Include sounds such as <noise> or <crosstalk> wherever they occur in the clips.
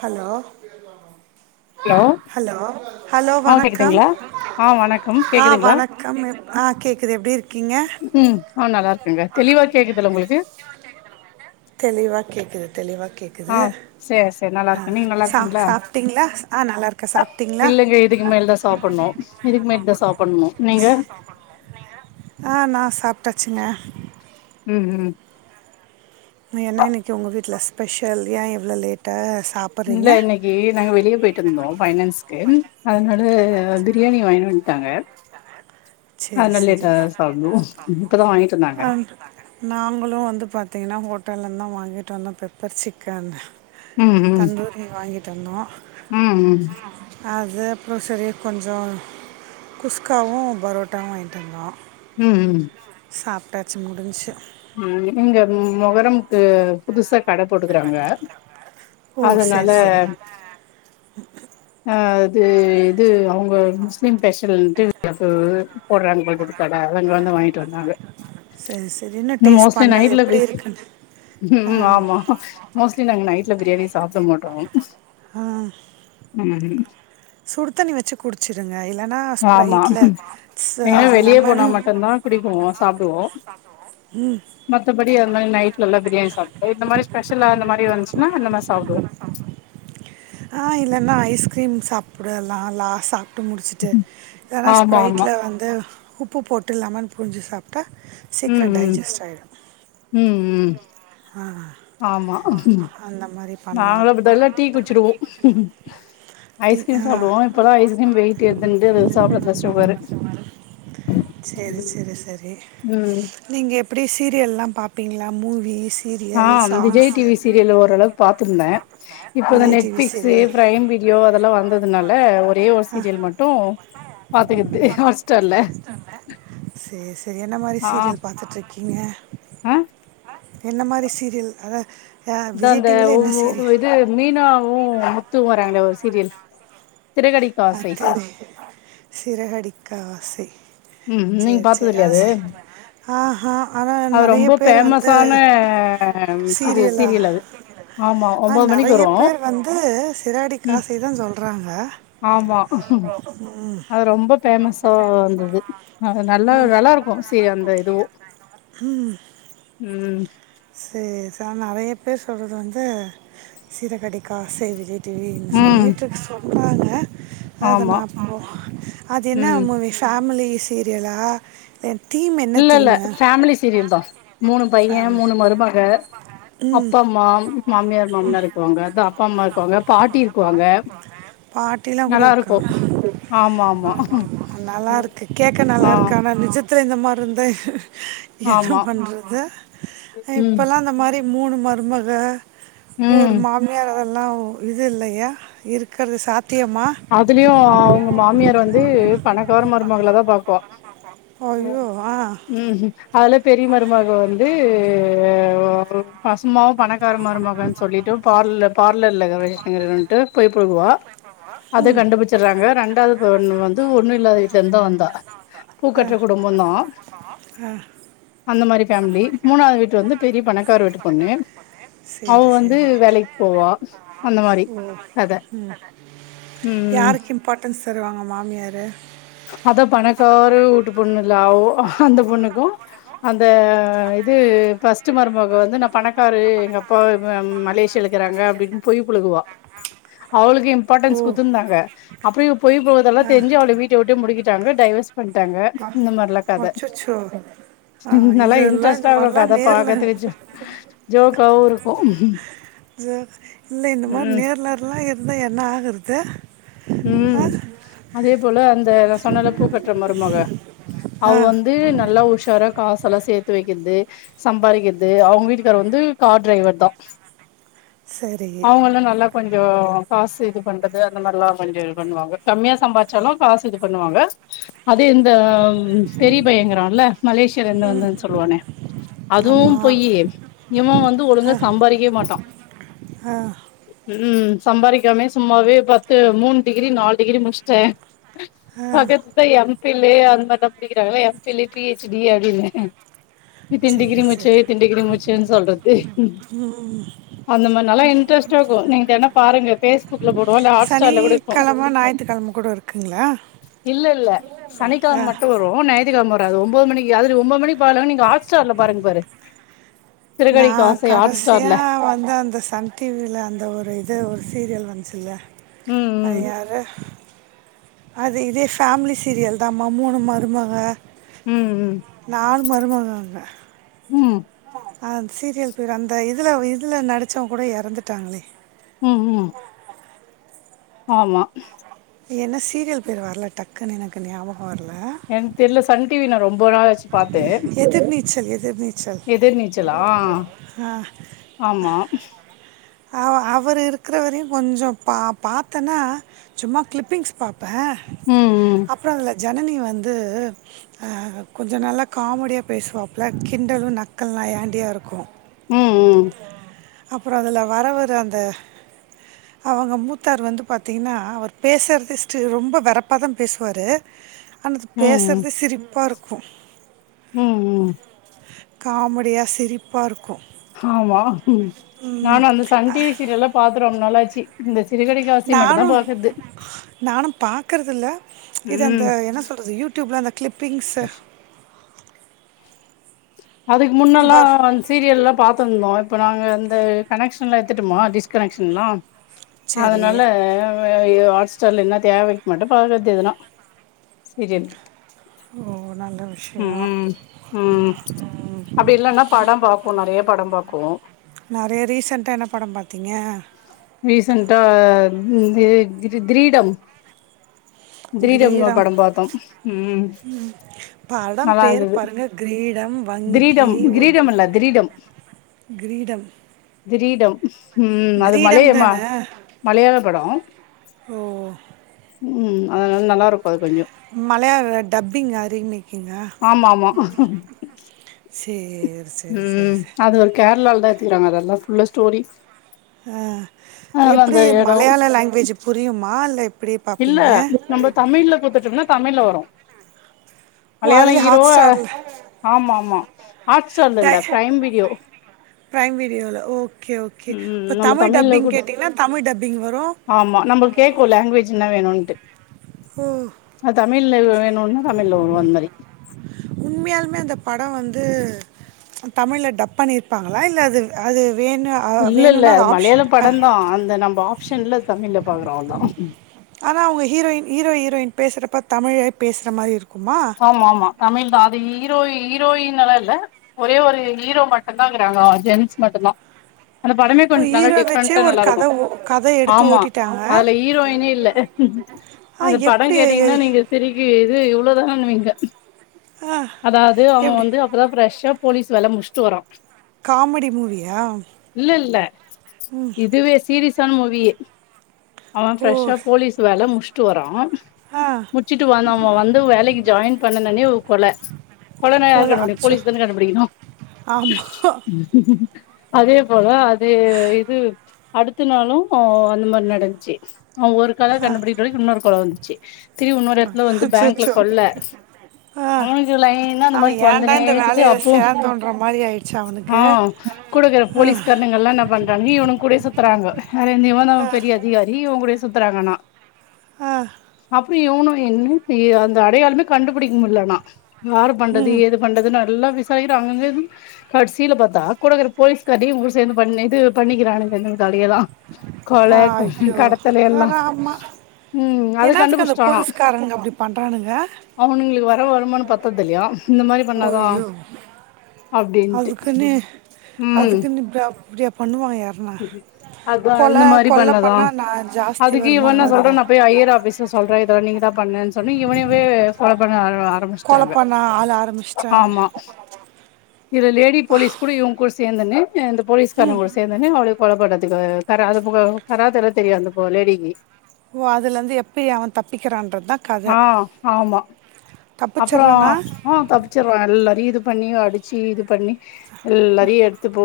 hello hello hello ஆ வணக்கம் கேக்குதுங்களா ஆ வணக்கம் ஆ கேக்குதுங்களா வணக்கம் ஆ கேக்குது எப்டி இருக்கீங்க ம் ஆ நல்லாருக்கங்க தெளிவா கேக்குதுல்ல உங்களுக்கு தெளிவா கேக்குது தெளிவா கேக் ஆ குது சேரி சேரி நல்லா ஆ இருக்கே நீங்க நல்லா சா இருக்கீங்களா சாப்பிட்டீங்களா ஆ நல்லா இருக்க சாப் இல்லங்க இதுக்கு மேலதா சாப்பணு இதுக்கு மேட்டுதா சாப்பணு நீங்க ஆ நா சாப்டாச்சுங்க ம் ம் என்னா இன்னைக்கு உங்க வீட்ல ஸ்பெஷல் ஏ இவ்ளோ லேட் சாப் இல்ல இன்னைக் ஏ நாங்க வெளிய போய்ட்டு வந்தோ பைனான்ஸ்க்கு அதனால பிரியாணி வாங்கிட்டு வன்டாங்க சேரி அதுனால சேரி லேட்டாதா சாப்புடுவோ இப்பதா வாங்கிட்டு வந்தாங்க ஆ நாங்களு வந்து பாத்தீங்கன்னா ஹோட்டல்ல இருந்துதா வாங்கிட்டு வந்தோ பெப்பர் சிக்கன் ம் ம் தந்தூரி வாங்கிட்டு வந்தோ ம் ம் ம் அது அப்ரோ சரி கொஞ்சோ குஸ்காவு பரோட்டாவு வாங்கிட்டு வந்தோ ம் ம் சாப்டாச்சு முடிஞ்ச்சு ம் இங்க மொகரம்க்கு புதுசா கட போட்டுக்கறாங்க ஓ அதனால சரி சரி அ து இது அவங்க முஸ்லீம் ஸ்பேஷல்ன்ட்டு <unintelligible> போடறாங்க போல் இருக்குது கட அவங்க வந்து வாங்கிட்டு வந்தாங்க சேரி சேரி இன்னு டேஸ்ட் மோஸ்ட்லி பண்ணல நைட்ல எப்டி இருக்குன்னு ஆ, ம் ஆமா மோஸ்ட்லி நாங்க நைட்ல பிரியாணி சாப்ட மாட்டோ ஆ ம் சுடு தண்ணி வெச்சு குடிச்சுருங்க இல்லன்னா ஆமா ஸ்பரைட்ல ஸ் லெமனு பிடிக்குவோ சாப்டுவோ ம் மத்தபடி அந்த மாரி நைட்ல எல்லா பிரியாணி சாப்ட்டு இந்த மாரி ஸ்பெஷல்லா அந்த மாரி இருந்துச்சுனா அந்த மாரி சாப்புடுவோ ஆ இல்லன்னா ஐஸ்கிரீம் சாப்டு லாலாசா சாப்ட்டு முடிச்சுட்டு வேணா ஆமா ஆமா ஸ்பிரைட்ல வந்து உப்பு போட்டு லெமன் புழிஞ்சு சாப்ட்டா ம் ம் ம் ம் ஆ ஆமா அந்த மாதிரி நாங்களு பண்ணலாம் அப்டிதா எல்லா டீ குடிச்சிடுவோ டி ஐஸ்கிரீம் ஆ சாப்டுவோ இப்பதா ஐஸ் கிரீம் வெயிட் எறுதுன்ட்டு அது சாப்பறதில்ல சுகர்ரு சேரி சேரி செரி ம் நீங்க எப்டி சீரியல்லா பாப்பீங்களா மூவிஸ் ஆ விஜய் டீ வி சீரியல் ஓரளவு பாத்துருந்த இப்போ அந்த Vijay TV Netflix serial Prime video அதெல்லா வந்ததுனால ஒரே ஒரு சீரியல் மட்டு பாத்துக்கறது ஹாட் ஸ்டார்ல்ல சேரி சேரி என்ன மாரி சீரியல் பாத்துட்ருக்கீங்க ஆ என்ன மாரி சீரியல் அத அதா இந்த ஒம்மோ இது மீனாவு முத்துவு வராங்களே ஒரு சீரியல் சிறகடிக் ஆ தெரி சிறகடிக்க ஆசை ம் நீங்க சேரி பாத்தது சேரி இல்லையா அது ஆ ஹ ஆனா அது நெறைய ரொம்ப பேர் வந்து பேமஸான இது சீரியல்லா சீரியல் அது ஆமா ஆ ஒன்பது மணிக்கு நெறைய வரு பேர் வந்து சிறகடிக்க ம் ஆசைதா சொல்றாங்க ஆமா அது ரொம்ப ஃபேம்மஸா வந்தது அது நல்லா வெல இருக்கு சி அந்த இதுவு ம் சேரி சே நெறைய பேர் சொல்றது வந்து சிறகடிக்க ஆசை விஜய் டே ம் சொல்லிட்டு சொல் அது நா ஆமா போ அது என்ன ம் மூவி ஃபேமிலி சீரியலா தீம் என்ன இல்ல இல்ல தீமு ஃபேமிலி சீரியல் தா மூணு பைய ஃபேமிலி மூணு மருமக அப்பா அம்மா மாமியார் மாமனார் இருக்குவாங்க தோ அப்பா அம்மா இருக்குவாங்க பாட்டி இருக்குவாங்க பாட்டிலாம் கூட நல்லாருக்கு இருக்காங்க ஆமா ஆமா நல்லா இருக்கு கேட்க நல்லா ஆ இருக்கு ஆனா நிஜத் துல இந்த மாரி இருந்தா என்ன ஆமா பண்றது ம் இப்பெல்லா இந்த மாரி மூணு மருமக ஒரு ம் மாமியார் அதெல் ல்லா இது இல்லயா இருக்கறது சாத்தியமா அதுலயு அவுங்க மாமியார் வந்து பணக்கார மருமகளத பாப்பா ஐயோ ஆ ம் ஹ் அதுல பெரிய மருமக வந்து பாசமாவு பணக்கார மருமகன்னு சொல்லிட்டு பார்லர் பார்லர்ல வேலசெய்றேண்டு பொய் புழுகுவா அத கண்டுபிச்சறாங்க ரெண்டாவது பொண்ணு வந்து ஒன்னு இல்லாத வீட்ல இருந்து தா வந்தா பூக்கற்ற குடும்பம்தா ம் அந்த மாரி ஃபேமிலி மூணாது வீட்டு வந்து பெரிய பணக்கார வீட்டு பொண்ணு அவ சரி வந்து சரி வேலைக்கி போவா அந்த மாரி கத ம் ம் யாருக்கு இம்பார்ட்டன்ஸ் தருவாங்க மாமியாரு அதா பணக்கார ஊட்டு பொண்ணுல்ல அவோ அந்த பொண்ணுக்கு அந்த இது ஃபர்ஸ்டு மருமக வந்து நா பணக்காரு எங்க அப்பா அ மலேசியால இருக்காங்க அப்டின்னு பொய் புழுகுவா அவளுக்கு ஓ இம்பார்ட்டன்ஸ் குத்துந்தாங்க அப்டியே இவ பொய் புழுவரதெல்லா ஆ தெரிஞ்சு அவள வீட் ட்டா விட்டே முடிக்கிட்டாங்க டைவர்ஸ் பண்ட்டாங்க இந்த மாரிலா கத அச்சோ ஆ நல்லா இதெல்லாம் இந்த இன்ட்ரெஸ்ட்டா இருக்கு மாதிரிலாம் கத நேரில் பாக்கதுக்கு ஜோக்காவு இருக்கு ஜ இல்ல இந்த மாரி ம் நேர்லர்லா இருந்தா என்ன ஆகுறது ம் ஆ அதே போல அந்த நா சொன்னேல பூக்கட்டற மருமக அவ ஆ வந்து நல்லா உஷாராக் காசல்லா சேத்து வைக்கிறது சம்பாரிக்கிறது அவுங்க வீட்டுக்கார் வந்து கார் டிரைவர் தா சரி அவுங்கல்லா நல்லா கொஞ்சோ காசு இது பண்றது அந்த மாரிலா கொஞ்ச பண்ணுவாங்க கம்மியா சம்பாச்சாலு காசு இது பண்ணுவாங்க அதே இந்த பெரிய பைய இருக்கரன்ல்ல மலேசியல இருந்து வந்துன்னு சொல்லுவானே அதுவும் ஆமாம் பொய்யி இவ வந்து ஆ ஒழுங்க சம்பாரிக்கவே மாட்டா ஆ ம் சம்பாரிக்காமே சும்மாவே பத்து மூணு டிகிரி நாலு டிகிரி முடிச்ட்டே ஆ பக்கத்து எம் பில்லு அந்த மாரி படிக்கிறாங்கள எம் பில் பிஹச் டி அப்டின்னு இத்தன சரி டிகிரி சரி முடிச்சு இத்தன டிகிரி முடிச்சுன்னு சொல்றது ம்ம்ம் அந்த மாரி நல்ல இன்ட்ரெஸ்ட் இருக்கு நீங்க தெனம் பாருங்க பேஸ்புக்ல போடுவா இல்ல ஹாட் ஸ்டார்ல கூட இர்க்கு சனிக்கிழமை ஞாயிற்றுக்கிழமை கூட இருக்குங்களா இல்ல ல்ல சனிக்கெழம ஆ மட்டு இப்போ ஞாயத்திக்கெழம வராது ஒம்போது மணிக்கு ஒம்போது மணிக்கு பார் ல நீங்க ஹாட்ஸ்டார்ல பாருங் பாரு நா சிறகடிக்க ஆசை ஹாட் கடசியா ஸ்டார்ல வந்து அந்த சன் டிவில அந்த ஒரு இது ஒரு சீரியல் வஞ்சுல அது ம் யாரு அது இதே ஃபேமிலி சீரியல் தாமா மூனு மருமக ம் ம் நால் மருமகங்க ம் அந் சீரியல் பேர் அந்த இதுல இதுல நடிச்சவங் கூட எறந்துட்டாங்களே ம் ம் ஆமா என்ன சீரியல் பேரு வர்ல டக்குன்னு எனக்கு ஞாபக வரல எனக்கு தெரில சன் டிவி ந ரொம்ப நாளாச்சு பாத்தே எதிர்நீச்சல் எதிர்நீச்சல் எதிர் நீச்சலா ஆமா ஆ அவ அவர் இருக்கிறவரையு கொஞ்சொ பா பாத்தனா சும்மா கிளிப்பிங்ஸ் பாப்பே ம் ம் அப்ற அதுல ஜனனி வந்து கொஞ்ச நல்லா காமெடியா பேசுவாப்பல கிண்டலு நக்கல் நய்யாண்டியா இருக்கு ம் ம் அப்பற அதுல வரவரு அந்த அவங்க மூத்தார் வந்து பாத்தீங்கன்னா அவர் பேசுறதே ஸ்ட் ரொம்ப வெரப்பா தா பேசுவாரு ஆனா அது ம் பேசுறதே சிரிப்பா இருக்கு ம்ம் காமெடியா சிரிப்பா ர்க்கும் ஆமா நானு அந்த சன் டிவி சீரியல்லா பாத்து ரொம்ப நாளுச்சு இந்த சிறுகதை காசி மட்டுதா பாக்கற்து நானும்பா க்கிறதில்ல இது அந்த ம் என்ன சொல்றது யூடூப்ல அந்த கிளிப்பிங்ஸ்ஸு அதுக்கு முன்னல்லா வரும் சீரியல்லா பாத்துருந்தோ இப்போ நாங்க இந்த கனெக்ஷன்லா எடுத்துட்டொமா டிஸ்கனெக்ஷன்லா சரி அதனால ஹாட்ஸ்டார்ல என்ன தேவைக் மட்டு பாக்றது எதுனா சீரியல் ஓ நல்லது உம் உம் உம் அப்படி இல்லன்னா படம் பாக்கு நெறைய படம் பாக்கூ நெறைய ரீசன்டா என்ன படம் பாத்தீங்க ரீசென்டா இது க்ரீடம் க்ரீடம் படம் பாத்தோ ம் ம் படம் நல்லா பேர் இருந்தது பாருங்க க்ரீடம் வங்கி திரீடம் ஒ கிரீடம் இல்ல க்ரீடம் க்ரீடம் உம் அது மலையமா தானே மலையாள படோ ஓ ம் அதனால நல்லா இருக்கு அது கொஞ்சோ மலையாள டப்பிங்கு ரீமேக்கிங்க ஆமா ஆமா சேர் ம் அது ஒரு கேரளாலதா எத்துகிறாங்க அதெல்லா ஃபுல்லா ஸ்டோரி ஆ அதனால எப்டி அந்த எடோ மலையாள லாங்குவேஜ் புரியுமா இல்ல எப்டி பாப்பீங்க நம்ப தமிழ்ல குடுத்துட்டோம்னா தமிழ்ல வரு ஓ மலையாள அதுலயே ஹீரோ ஹாட் ஸ்டார்ல ஆமா ஆமா ஹாட்ச் இல்லல்ல ப்ரைம் வீடியோ ப்ரைம் வீடியோல ஓகே ஓகே ம் இப்போ நம்ம தமிழ் தமிழ்ல டப்பிங் குடுத் கேட்டிங்னா தமிழ் டப்பிங் வரு ஆமா நம்ள கேக்கு லாங்குவேஜ் என்ன வேணுன்ட்டு ஓ அ தமிழ்ல வேணுனா தமிழ்ல வரு அந்த மாரி உண்மையாலுமே அந்த படோ வந்து தமிழ்ல டப் பண்ணிருப்பாங்களா இல்ல அது அது வேணு இல்லல்ல அது மலையாள படந்தாஔஔ அந்த நம்ப ஆப்ஷன்ல தமிழ்ல பாக்குறோ அவுள்தா ஆனா அவுங்க ஹீரோயின் ஹீரோ ஹீரோயின் பேசுறப்ப தமிழே பேசுற மாரி இருக்குமா ஆமா ஆமா தமிழ் தா அது ஹீரோ ஹீரோயினலா இல்ல ஒரே ஒரு ஹீரோ மட்டு தா இக்கிறாங்க ஜென்ஸ் மட்டு தா அந்த படமே ஓ கொஞ்ச நல்லா ஹீரோ வச்சே டிஃப்ரெண்டா ஒரு நல்லா கத இருக்கு ஓ கத எடுத்து ஆமா ஓட்டிட்டாங்க அதுல ஹீரோயினே இல்ல ஆ அந்த படோ எப்டி கேட்டீங்கன்னா நீங்க பெரிக்கு இது இவ்ளோதானனுவீங்க ஆ அதாவது அவ எப்டி வந்து இப்பதா ஃப்ரெஷா போலீஸ் வேல முடிச்ட்டு வரா காமெடி மூவியா இல்ல இல்ல இதுவே சீரிஸ் ஸானா மூவி அவன் ஓ ஃப்ரெஷா போலீஸ் வேல முடிச்ட்டு வரா ஆ முச்சிட்டு வந்தா அவன் வந்து வேலைக் ஜாயின் பண்னுணணே ஒரு கொல கொலனா யாரு கண்டுபுடிக்கணு போலீஸ் தான கண்டுபுடிக்கணு ஆமா அதே போல அது இது அடுத்த நாளு அந்த மாரி நடந்ச்சு அ ஒரு கொல கண்டுபுடிக்குள்ள இன்னொரு கொல வந்துச்சு திரி உன்னோர் இடத்துல வந்து அச்சோ பேங்க்ல அச்சோ கொல்ல ஆ அவுனுக்கு லைனா இந்த மாரி அவன் ஏன்டா இந்த தொடந்துனேக்குது வேலையில் அப்போ சேர்ந்தோன்ற மாதிரி ஆயிடுச்சு ஆ அவனுக்கு கூடக்குற ஆ, போலீஸ் காரணங்கலா என்ன பண்றாங்க இவன் கூடயே சுத்றாங்க இவன் தா ஆ, பெரிய அதிகாரி இவங்கூடையே சுத்துறாங்க ஆனா ஆ, அப்றோ இவுனு என்ன இது அடையாளமே கண்டுபுடிக்க முல்லனா யாரு பண்றது ம் ஏது பண்றதுன் எல்லா விசாரிக்கிற அங்கங்க கடசில பார்த்தா கூடக்குற போலீஸ்காரியு இவுங்களு சேர்ந்து பன்னிட் இது பண்ணிக்கிறானுங்க இந் கதையெல்லா அய்யோ எல்லா ராமா ம் அத என்னாத்துக்கு அந்த போலீஸ்காரனுங்க அப்டி பண்றானுங்க அவுனுங்களுக்கு வர வருமானு பத்தது இல்லையா இந்த மாரி பண்ணாதா ஐயோ அப்டின்ட்டு அதுக்குன்னு ம் அதுக்குன்னு இப்டியா இப்டியா பண்ணுவாயா அதா இந்த மாரி பண்ணதா பண்ணால் நான் ஜாஸ்தி அதுக்கு இவன் வருமானம் என்னா சொல்றா வருதா நா போய் ஹையர் ஆஃபிஸ் சொல்ற இதலா நீங்க தா பண்ணன் சொன்ன இவனவே ஃபாலோ பண்ண வருவா கொலை ஆரம்பிச்சிட்டாங்க பண்ண ஆள் ஆரம்பிச்சிட்டாங்க ஆமா இதுல லேடி போலீஸ் கூட இவுங் கூட சேர்ந்துன்னு இந்த போலீஸ்காரன் கூட சேர்ந்து என அவள கொலப் பன்றதுக்கு தரா அது புக தராதரோ தெரியு அந்தப்போ லேடிக்கு ஓ அதுல இந்து எப்டி அவன் தப்பிக்கிறான்றதா கத ஆ ஆமா அப்றோ தப்பிச்சிட்றானா ஆ தப் பிச்சிருவா எல்லாரையு இது பண்ணி அடிச்சு இது பண்ணி எல்லாரையு எத் த்துப்போ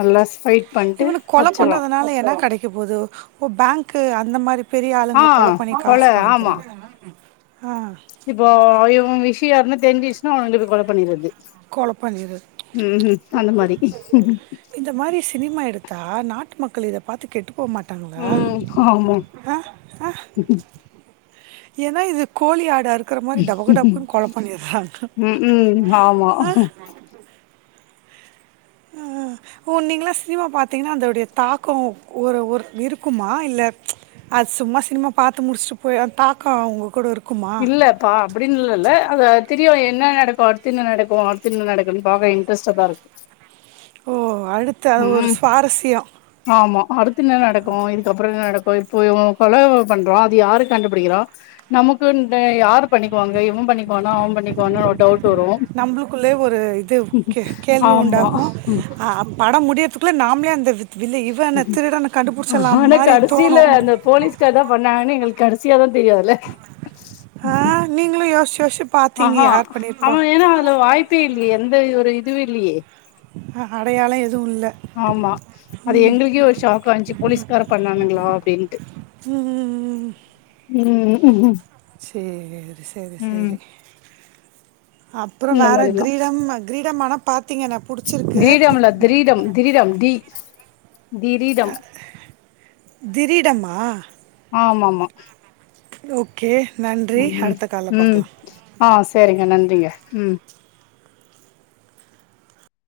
நல்லா ஸ்பைட் இவுனுக் கொல பண்றதுனால என்ன கெடைக்க போது ஒரு பேங்க்கு அந்த மாரி பெரிய ஆ ஆளுங்கள கொல பண்ணி காசு வாங்கிக்கிறானா ஆ இப்போ இவுங்க விஷ்யோ யாருக்னா தெரிஞ்சுசுன்னா அவங்க இது கொல பண்ணிர்றது கொலை பண்ணிடு ம் ம் அந்த மாரி இந்த மாரி சினிமா எடுத்தா நாட்டு மக்கள் இத பாத்து கெட்டுப் போ மாட்டாங்ளா ம் ஆமா ஆ <unintelligible> ஏனா இது கோழி ஆட க்கற மாரி டபுக்கு டபுக்குன்னு கொல பண்ணிர்றாங்க ம் ம் ஆமா ஓ நீங்களா சினிமா பாத்தீங்கன்னா அதோடைய தாக்கம் ஒர் ஒரு இருக்குமா இல்ல அது சும்மா சினிமா பாத்து முடிச்சுட்டு போய் தாக்கோ அவங்க கூட இருக் இல்ல ப்பா அப்டின்ல இல்ல அது தெரியு என்ன நடக்கு அடுத்து என்ன நடக்கு அடுத்து என்ன நடக்குனு பாக்க இன்ட்ரெஸ்ட்டாதா இருக்கு ஓ அடுத்து அது ஒரு ம் சுவாரசியோ ஆமா அடுத்து என்ன நடக்கு இதுக்கப்றோ என்ன நடக்கு இப்போ இவங்க கொல பண்றோ அது யாரு கண்டுபிடிக்கிறா நமக்குன் ட யார் பண்ணிக்குவாங்க இவே பண்ணிக்குவானா அவே பண்ணிக்குவானா ஒரு டவுட் வரு நம்புளுக்குள்ளே ஒரு இது கே கேள்வி ஆமா உண்டாக்குஅ படம் முடியத்து ட்ல நாம்லே அந்த வித் வில்ல இவன திருடன கண்டுபுடிச்சிர்லாமாரி தோணு அக்காதா பண்ணாங்கன்னு எங்குளுக்கு கடைசியாதா தெரியு அதுல நீங்களு யோச்சுயோச்சு ஆ ஹா அவ ஏனா அதுல வாய்ப்பே இல்லயே எந்த ஒரு இதுவு இல்லயே அ அடையாலோ எதுவு இல்ல ஆமா அது எங்களுக்கே ஒரு ஷாக் வந்துச்சு போலீஸ்காரன் பண்ணானுங்ளா அப்டின்ட்டு ம் ம் ம் சேரி சேரி ம் சேரி அப்றோ இந்த வேற மாரிலா கிரீடம் கிரீடம் ஆனா பாத்தீங்கன ‌கிரீடம் இல்ல திரீடம் திரீடம் தி திரீடம் கிரீடமா ஆமா ஆமா ஓகே நன்றி ம் அடுத்த கால்ல ம் பாக்கலா ஆ சேரிங்க நன்றிங்க ம்